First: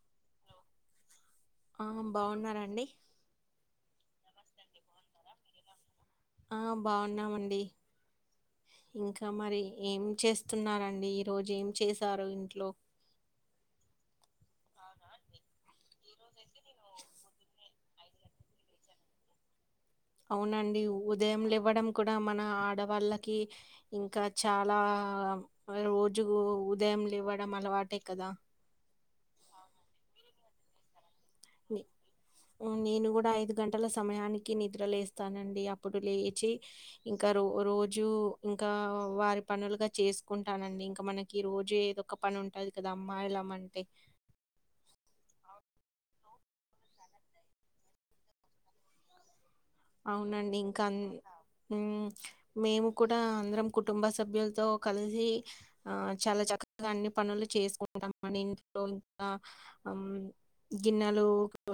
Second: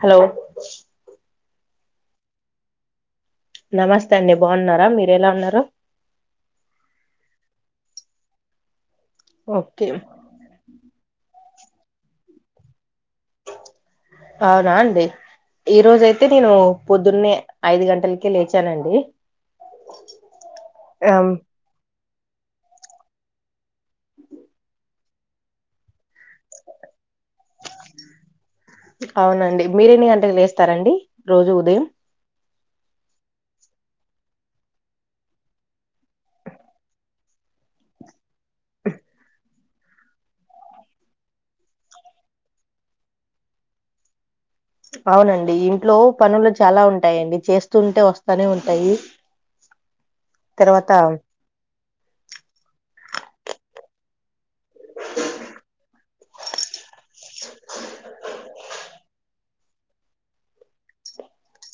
Hello ఆ బాగున్నారండి నమస్తే అండి బాగున్నారా మీరు ఎలా ఉన్నారు ఆ బాగున్నామండి ఇంకా మరి ఓకే ఏం చేస్తున్నారండి ఈరోజు ఏం చేశారు ఇంట్లో అవునా అండి ఈ రోజైతే నేను పొద్దున్నే ఐదు గంటలకే లేచానండి అవునండి ఆ ఉదయంలేవ్వడం కూడా మన ఆడవాళ్ళకి ఇంకా చాలా రోజు ఉద యం లేవ్వడం అలవాటే కదా అవునండి మీరేన్ని గంటకి లేస్తారండి రోజు ని ఉదయం నేను కూడా ఐదు గంటల సమయానికి నిద్ర లేస్తానండి అప్పుడు లేచి ఇంకా రో రోజు ఇంకా వారి పనులుగా చేసుకుంటానండి ఇంకా మనకి రోజు ఏదొ ఒక పని ఉంటా ది కదా అమ్మాయిలమంటే అవునండి ఇంట్లో పనులు చాలా ఉంటాయండి చేస్తుూంటే వస్తానే ఉంటాయి అవునండి ఇంకా తర్వాత మేము కూడా అందరం కుటుంబ సభ్యుల్ ల్తో కలిసి ఆ చాలా చక్కగా అన్ని పనులు చేసుకుంటాం మ ఇంట్లో ఇంకా ఆ గిన్నెలు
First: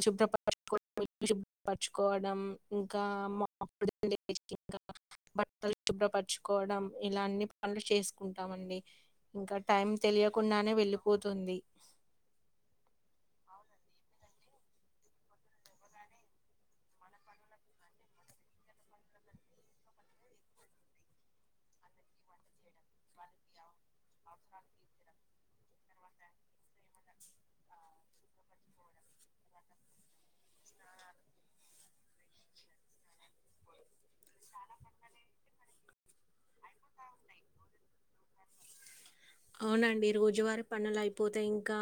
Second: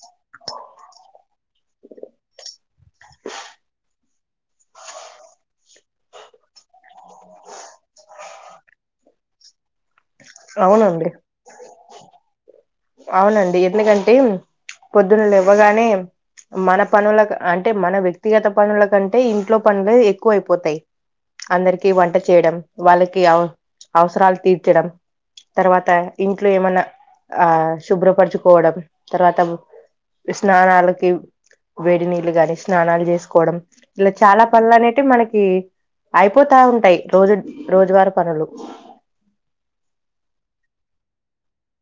శుభ్రపరచకోని శుభ్రపరచుకోవడం ఇంకా మా [unintelligible] ఇంకా బట్టలు శుభ్రపరచుకోవడం ఇలా అన్ని పనులు చేసుకుంటామండి ఇంకా టైం తెలియకుండానే అవునండి వెళ్ళిపోతుంది అవునండి ఎందుకంటే పొద్దున్న లేవ్వగానే మన పనుల అంటే మన వ్యక్తిగత పనుల కంటే ఇంట్లో ప లే పనులు ఎక్కువ అయిపోతాయి అందరికి వంట చేయడం వాళ్ళకి అ అవసరాలు తీర్చడం తర్వాత ఇంట్లో ఏమన్నా ఆ శుభ్రపరచుకోవడం తర్వాత స్నానాలకి వేడి నీళ్ళు గాని స్నానాలు చేసుకోవడం ఇలా చాలా పనులు అనేటివి మనకి అయిపోతా ఉంటాయి రోజు రోజు వర్ అవునండి రోజువార్ పనులు అయిపోతాయి ఇంకా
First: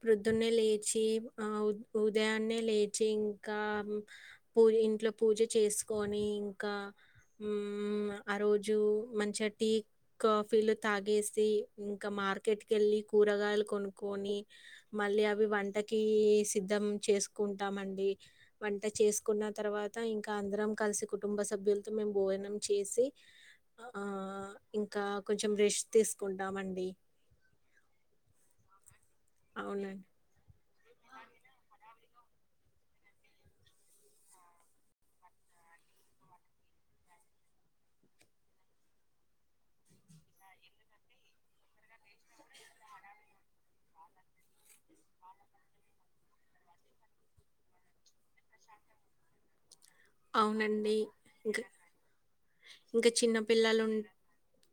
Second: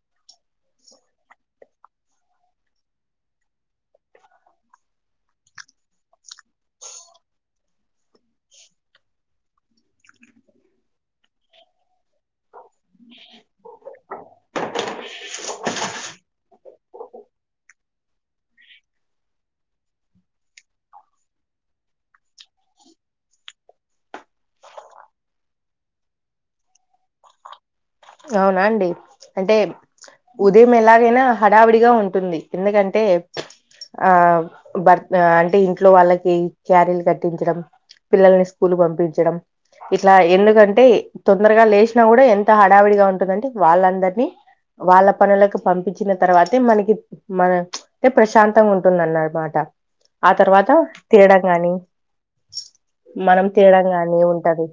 ప్రోద్దున్నే లేచి ఆ ఉదయాన్నే లేచి ఇంకా పూ ఇంట్లో పూజ చేసుకొని ఇంకా హుమ్ ఆ రోజు మంచిగా టీ కాఫీల్ తాగేసి ఇంకా మార్ ట్కెళ్ళి కూరగాయలు కొనుక్కొని మళ్ళీ అవి వంటకి సిద్ధం చేసుకుంటామండి వంట చేసుకున్న తర్వాత ఇంకా అందరం కలిసి కుటుంబ సభ్యులతో మీమ్ భోజనం చేసి ఆ ఇంకా కొ చెం రెస్ట్ తీసుకుంటామండి అవునా అండి అంటే అవునండి. ఊ ఉదయం ఎలాగైనా హడావుడిగా ఉంటుంది ఎందుకంటే ఆ భర్త అంటే ఇంట్లో వాళ్ళకి క్యారీలు కట్టించడం పిల్లల్ని స్కూల్ పంపించడం ఇట్లా ఎందుకంటే తొందరగా లేసినా కూడా ఎంత హ హడావిడిగా ఉంటుందంటే వాళ్ళందరినీ వాళ్ళ పనులకు పంపించిన తర్వాతే మనకి మన ప్రశాంతంగా ఉంటుందన్నమాట ఆ తర్వాత అవునండి. తినడం ఇంక గాని ఇంకా మనం చిన్నపిల్లలు తినడం గాని ఉంటది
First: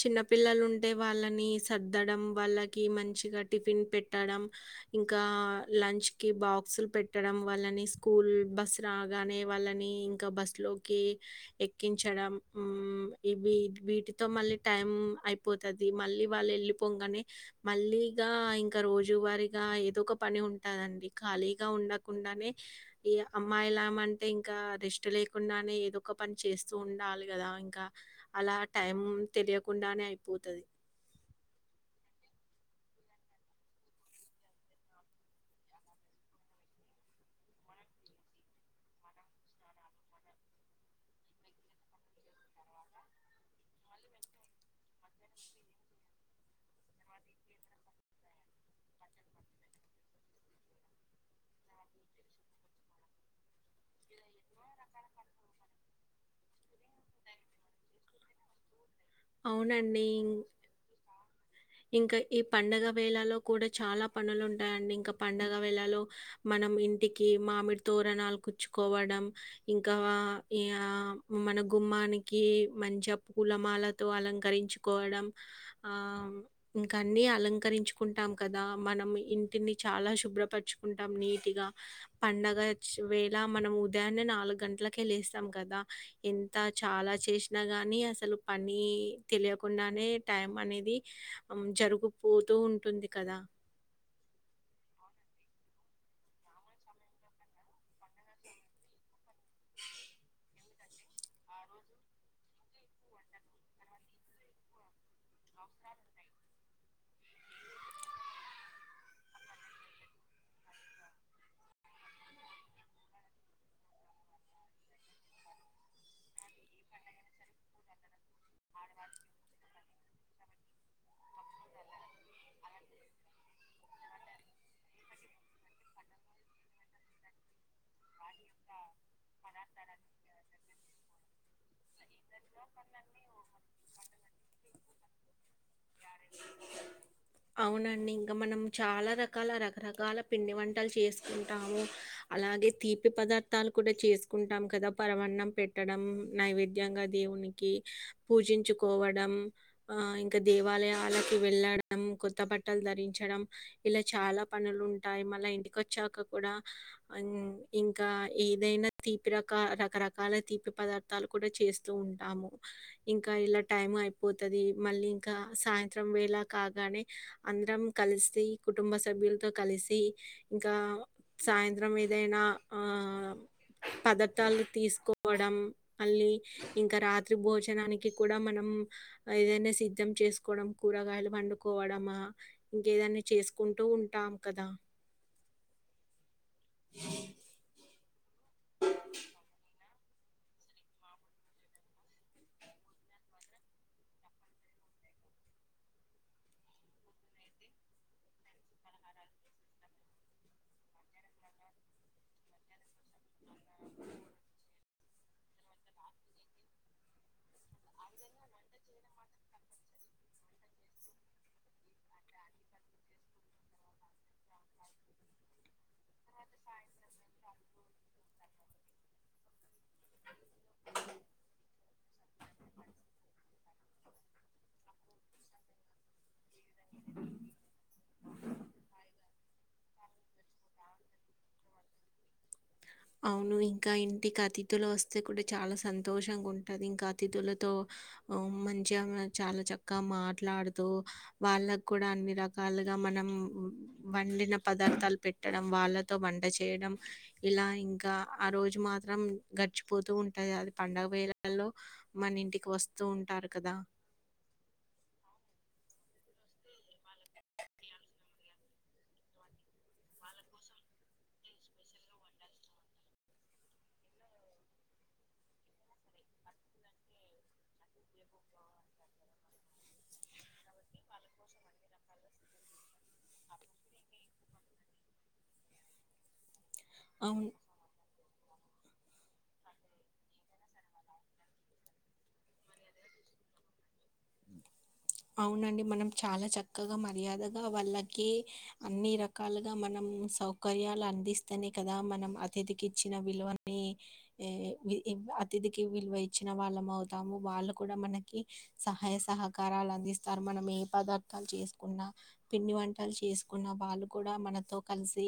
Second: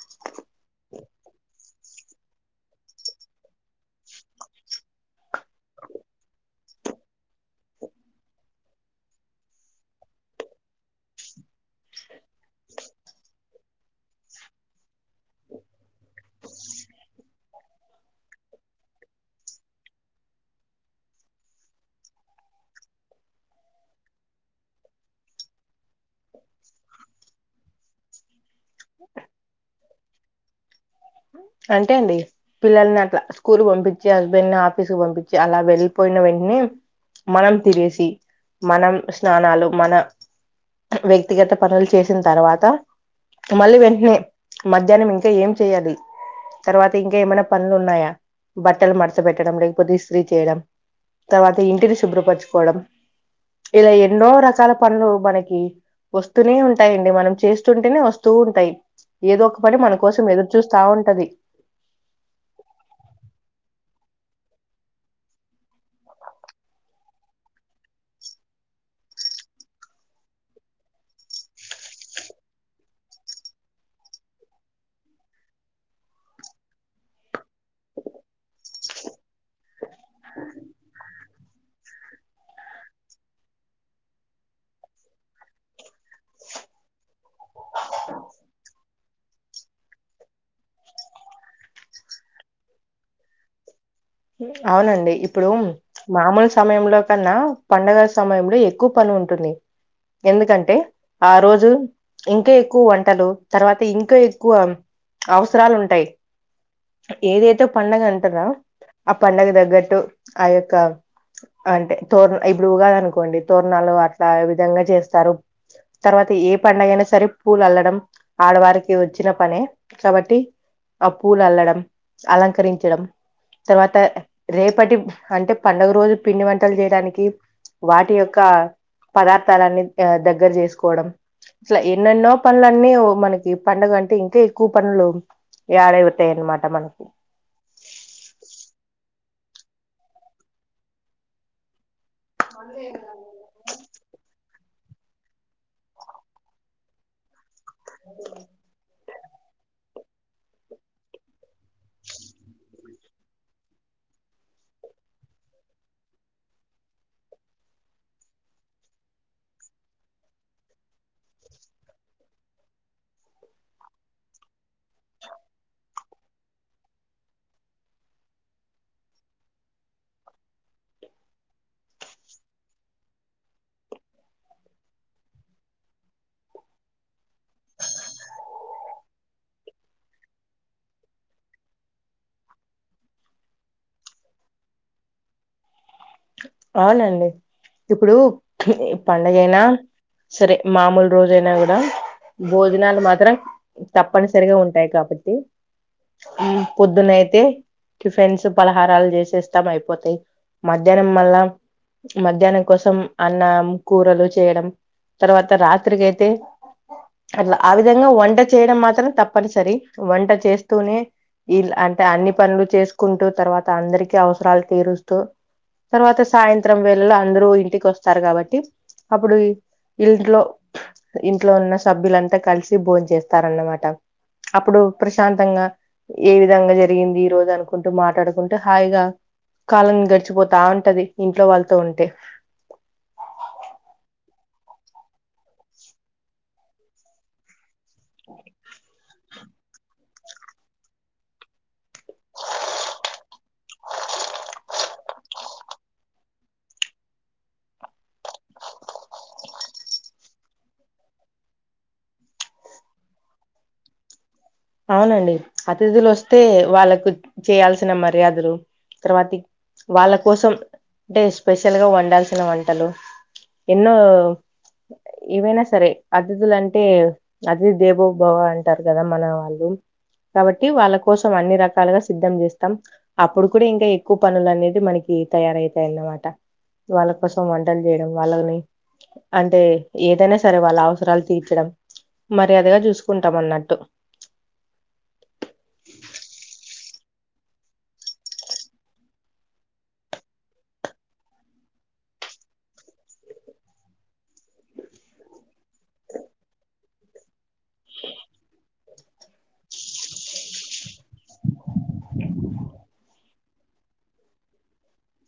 చిన్నపిల్లలు ఉంటే వాళ్ళని సర్దడం వాళ్ళకి మంచిగా టిఫిన్ పెట్టడం ఇంకా లంచ్ కి బా స్సులు పెట్టడం వాళ్ళని స్కూల్ బస్ రాగానే వాళ్ళని ఇంకా బస్సు లోకి ఎక్కించడం ఉమ్ వీటితో మ ళ్ళీ టైం అయిపోతది మళ్ళీ వాళ్ళు యెళ్ళిపోగానే మళ్ళీ ఇగా ఇంకా రోజు వారి ఇగా ఏదో ఒక పని ఉంటాదండి ఖాళీగా ఉండకుండానే ఈ అమ్మాయిలామంటే అంటే ఇంకా రెస్ట్ లేకుండానే ఏదో ఒక పని చేస్తూ ఉండాలి గదా ఇంకా అలా టైం తెలియకుండానే అయిపోతది. అంటే ఏంది పిల్లల్ని అట్లా స్కూల్ పంపించేయాలా హస్బెండ్ ని ఆఫీస్ క పంపించేయాలా అలా వెళ్ళిపోయిన వెంటనే మనం తిరేసి మనం స్నానాలు మన వ్యక్తిగత పనులు చేసిన తర్వాత మళ్ళీ వెంటనే మధ్యాహ్నం ఇంకా ఏం చేయ్యాలి తర్వాత ఇంకా ఏమైనా పనులు ఉన్నాయా బట్టలు మర్త పెట్టడం లేకపోతే ఇస్త్రీ చేయడం తర్వాత ఇంటిని శుభ్రపరచుకోవడం ఇలా ఎన్నో రకాల పనులు మనకి వస్తూనే ఉంటాయండి మనం చేస్తుంటేనే వస్తూ ఉంటాయి. ఏదో ఒక పని మన అవునండి. కోసం ఇం- ఎదురు చూస్త ఉంటది. ఇంకా ఈ పండగ వేళలో కూడా చాలా పనులు ఉంటాయండి ఇంకా పండగ వేళలో మన మనం ఇంటికి మామిడి తోరణాలు కుచ్చుకోవడం ఇంకా మనం గుమ్మానికి మంచి పూలమాలతో అలంకరించుకోవడం ఆ ఇంకా అన్ని అలంకరించుకుంటాం కదా మనం ఇంటిని చాలా శుభ్రపరచుకుంటాం నీట్ కొద్దిగా పండగ వేళ మనం ఉదయాన్నే నాలుగు గంటలకే లేస్తాం కదా ఎ ఎంత చాలా చేసినా గానీ అసలు పని తెలియకుండానే టైం అనేది జరుగుపోతూ ఉంటుంది కదా అవునండి ఇప్పుడు మామూలు సమయంలో కన్నా పండగల సమయంలో ఎక్కువ పని ఉ ఉంటుంది ఎందుకంటే ఆ రోజు ఇంకా ఎక్కువ వంటలు తర్వాత ఇంకా ఎక్కువ అవసరాలు ఉంటాయి ఏదైతే పండగ అంటారా ఆ పండగ దగ్గట్టు ఆ యొక్క అంతే తోరణ ఇప్పుడు ఉగాది అనుకోండి తోరణాలు అట్లా ఏ విధంగా చేస్తారు తర్వాత ఏ పండగయినా సరే పూలు అల్లడం ఆడవారికి వచ్చిన పనే కాబట్టి ఆ పూలు అల్లడం అలంకరించడం, తర్వాత రేపటి అంటే పండుగ రోజు పిండి వంటలు చేయడానికి వాటి యొక్క పదార్థాలన్నీ ఆ దగ్గర జేసుకోవడం ఇట్లా ఎన్నెన్నో పనులన్నీ మనకి పండుగ అంటే ఇంకా ఎక్కువ పనులు యాడై పోతాయి అన్నమాట మనకు అవునండి ఇంకా చాలా రకాల రకరకాల పిండి వంటలు చేసుకుంటాము అలాగే తీ పి పదార్థాలు కూడా చేసుకుంటాం కదా పరమాన్నం పెట్టడం నైవేద్యంగా దేవుని కి పూజించుకోవ డం ఇంకా దేవాలయాలకి వెళ్ళడం కొత్త బట్టలు ధరించడం ఇలా చాలా పనులు ఉంటాయి మళ్ళ ఇంటికి వచ్చాక కూడా ఇంకా ఏదైనా తీపి రక రకరకాల తీపి పదార్థాలు కూడా చేస్తూ ఉంటాము ఇంకా ఇలా టైం అయిపోతది మళ్ళీ ఇంకా సాయంత్రం వేళ కాగానే అందర కలిసి కుటుంబ సభ్యులతో కలిసి ఇంకా సాయంత్రం ఏదైనా ఆ, పదార్థాలు తీసుకోవడం మళ్ళీ ఇంకా రాత్రి భోజనానికి కూడా మనం ఏదైనా సిద్ధం చేసుకోవడం కూరగాయలు వండుకోవడమా ఇంకేదైనా చేసుకో కుంటూ ఉంటాం కదా అవునండి ఇప్పుడు పండగైనా సరే మామూలు రోజయినా కూడా భోజనాలు మాత్రం తప్పనిసరిగా ఉంటాయి కాబట్టి పొద్దునయితే టిఫెన్స్ పలహారాలు చేసేస్తాం అయిపోతాయి మధ్య మళ్ళ మధ్యాహ్నం కోసం అన్నం కూరలు చేయడం తర్వాత రాత్రికి అయితే అట్లా ఆ విధంగా వంట చేయడం మాత్రం తప్పనిసరి వంట చేస్తూనే అ అంటే అన్ని పనులు చేసుకుంటూ తర్వాత అందరికీ అవసరాలు తీరుస్తూ తర్వాత సాయంత్రం వేళలో అందరూ ఇంటికి వస్తారు కాబట్టి అప్పుడు ఇంట్లో ఇంట్లో ఉన్న సభ్యులంతా కలిసి బోన్ చేస్తారన్నమాట అప్పుడు ప్రశాంతంగా ఏ విధంగా జరిగింది ఈ రోజు అనుకుంటూ మాట్లాడుకుంటూ హాయిగా కాలాం గడిచిపోతా ఉంటది ఇంట్లో వాళ్ళతో ఉంటే అవును ఇంకా ఇంటికి అతిథులు వస్తే కూడా చాలా సంతోషంగా ఉంటది ఇంకా అతిథులతో ఆ మంచిమే చాలా చక్కగా మాట్లాడుతూ వాళ్ళకు కూడా అన్ని రకాలుగా మనం వ వండిన పదార్థాలు పెట్టడం వాళ్ళతో వంట చేయడం ఇలా ఇంకా ఆ రోజు మాత్రం గడిచిపోతూ ఉంటది అది పండగ వేలాల్లో మన ఇంటికి వస్త వస్తూ ఉంటారు కదా అవునండి అతిథులు వస్తే వాళ్ళలకు చేయాల్సిన మర్యాదలు తర్వాతి వాళ్ళ కోసం అంటే స్పెషల్ గా వండాల్సిన వంటలు ఎన్నో ఏవైనా సరే అతిథుల అంటే అతిథ దేవోభావ అంటారు కదా మన వాళ్ళు లో కాబట్టి వాళ్ళ కోసం అన్ని రకాలుగా సిద్ధం చేస్తాం అప్పుడు కూడా ఇంకా ఎక్కువ పనులు అనేది మనకి తయారవుతాయిన్నమాట వాళ్ళ కోసం అవును. వంటలు చేయడం వాళ్ళని అంటే ఏదైనా సరే వాళ్ళ అవసరాలు తీర్చడం మర్యాదగా చూసుకుంటాం అన్నట్టు అవునండి. మనం చాలా చక్కగా మర్యాదగా వాళ్ళకి అన్ని రకాలుగా మనం సౌకర్యాలు అందిస్తేనే కదా మనం అతిథికి ఇచ్చిన విలువనీ అతిథికి విలువ ఇచ్చిన వాళ్ళ అవుతాము వాళ్ళు కూడా మనకి సహాయ సహకారాలు స్తారు మనం ఏ పదార్థాలు చేసుకున్నా పిండి వంటలు చేసుకున్నా వాళ్ళు కూడా మనతో కలిసి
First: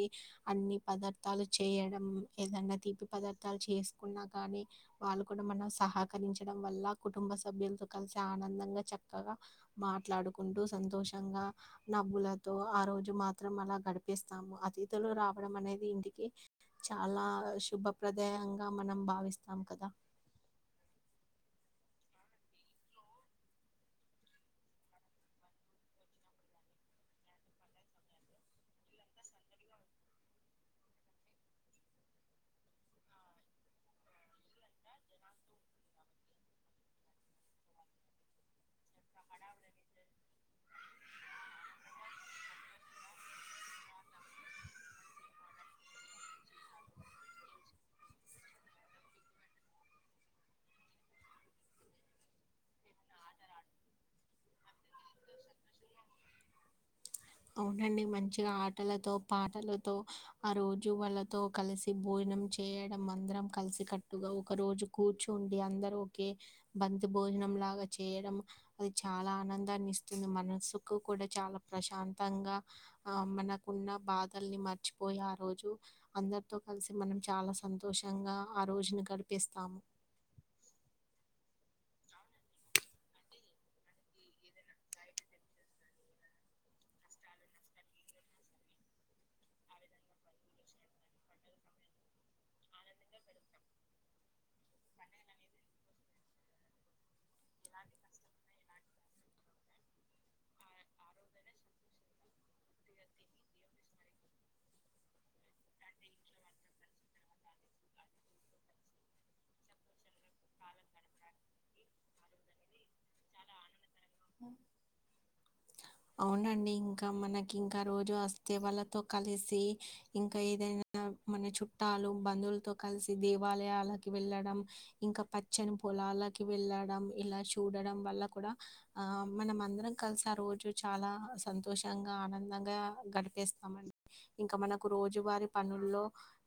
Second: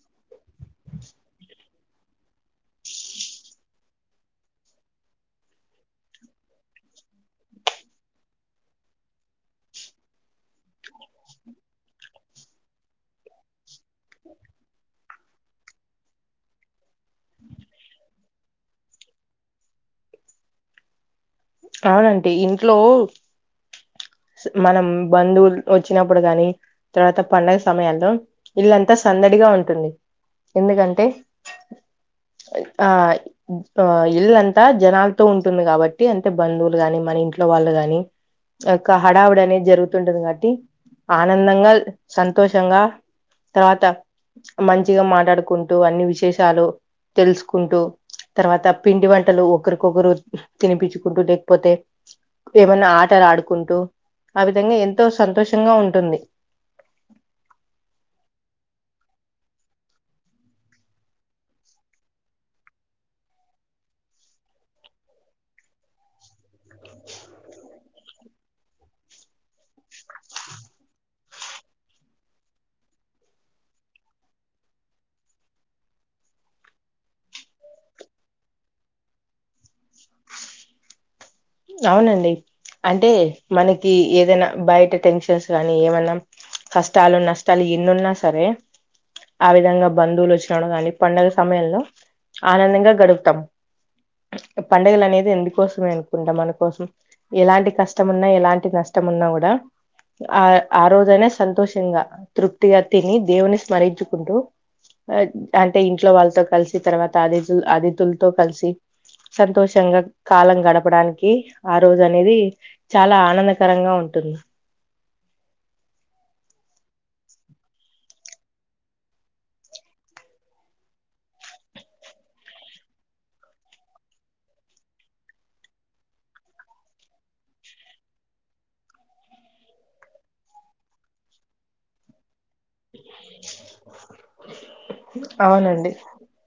అన్ని పదార్థాలు చేయడం ఏదన్నా తీపి పదార్థాలు చేసుకున్నా గానీ వాళ్ళు కూడా మనం సహకరించడం వల్ల కుటుంబ సభ్యులతో కలిసి ఆనందంగా చక్కగా మాట్లాడుకుంటూ సంతోషంగా నవ్వులతో ఆ రోజు మాత్రం అలా గడిపిస్తాము తిధులు రావడం అనేది ఇంటికి చాలా శుభప్రదాయంగా మనం భావిస్తాం కదా అవునండి ఇంట్లో మనం బంధువులు వచ్చినప్పుడు గాని తర్వాత పండగ సమయాల్లో ఇళ్లంతా సందడి ఉంటుంది ఎందుకంటే ఆ ఇల్లంతా జనాలతో ఉంటుంది కాబట్టి అ బంధువులు గాని మన ఇంట్లో వాళ్ళు గాని యొక్క హడావుడి అనేది జరుగుతుంటది కాబట్టి ఆనందంగా సంతోషంగా తర్వాత మంచిగా మాట్లాడుకుంటూ అన్ని విశేషాలు తెలుసుకుంటూ తర్వాత పిండి వంటలు ఒకరికొకరు తినిపించు కుంటూ లేకపోతే ఏమన్న ఆటలు ఆడుకుంటూ ఆ విధంగా ఎంతో సంతోషంగా ఉంటుంది అవునండి మంచిగా ఆటలతో పాటలతో ఆ రోజు వాళ్లతో కలిసి భోం నం చేయడం అందరం కలిసి కట్టుగా ఒక రోజు కూర్చుండి అందరు ఒకే బంతి భోజనం లాగా చేయడం అది చాలా ఆనందాన్ని ఇస్తుంది మనస్సుకు కూడా చాలా ప్రశాంత తంగా ఆ మనకున్న బాధల్ని మర్చిపోయి ఆ రోజు అందరితో కలిసి మనం చాలా సంతోషంగా ఆ రోజును గడిపేస్తాము అవునండి అంటే మనకి ఏదైనా బయట టెన్షన్స్ కానీ ఏమన్న కష్టాలు నష్టాలు ఎన్నున్నా సరే ఆ విధంగా బంధువులు వచ్చిన కానీ పండుగ సమయంలో ఆనందంగా గడుపుతాం పండగలు అనేది ఇందుకోసమే కుండా మనకోసం ఎలాంటి కష్టం ఉన్నా ఎలాంటి నష్టం ఉన్నా కూడా ఆ రోజైన సంతోషంగా తృప్తిగా తిని దేవున్ని స్మరించుకుంటూ అంటే ఇంట్లో వాళ్ళతో కలిసి తర్వాత అదిథూ అతిథులతో కలిసి సంతోషంగా కాలం గడ డపడానికి ఆ రోజు అనేది చాలా ఆనందకరంగా ఉంటుంది అవునండి ఇంకా మనకి ఇంకా రోజు వస్తే వాళ్ళతో కలిసి ఇంకా ఏదైనా మన చుట్టాలు బంధువులతో కలిసి దేవాలయాలకి వెళ్ళడం ఇంకా పచ్చని పొలాలకి వెళ్ళడం ఇలా చూడడం వల్ల కూడా ఆ మనం అందరం కలిసి ఆ రోజు చాలా సంతోషంగా ఆనంద దంగా గడిపేస్తామండి ఇంకా మనకు రోజువారి అవునండి పనుల్లో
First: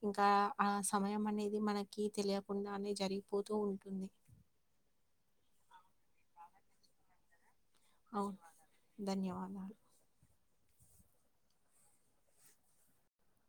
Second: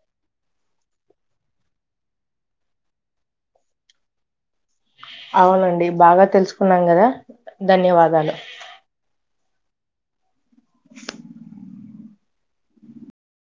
ఇంకా ఆ సమయం అనేది మనకి తెలియకుండానే జరిగిపోతూ ఉంటుంది అవునండి బాగా తెలుసుకున్నాం కదా ధన్యవాదాలు అవును. ధన్యవాదాలు.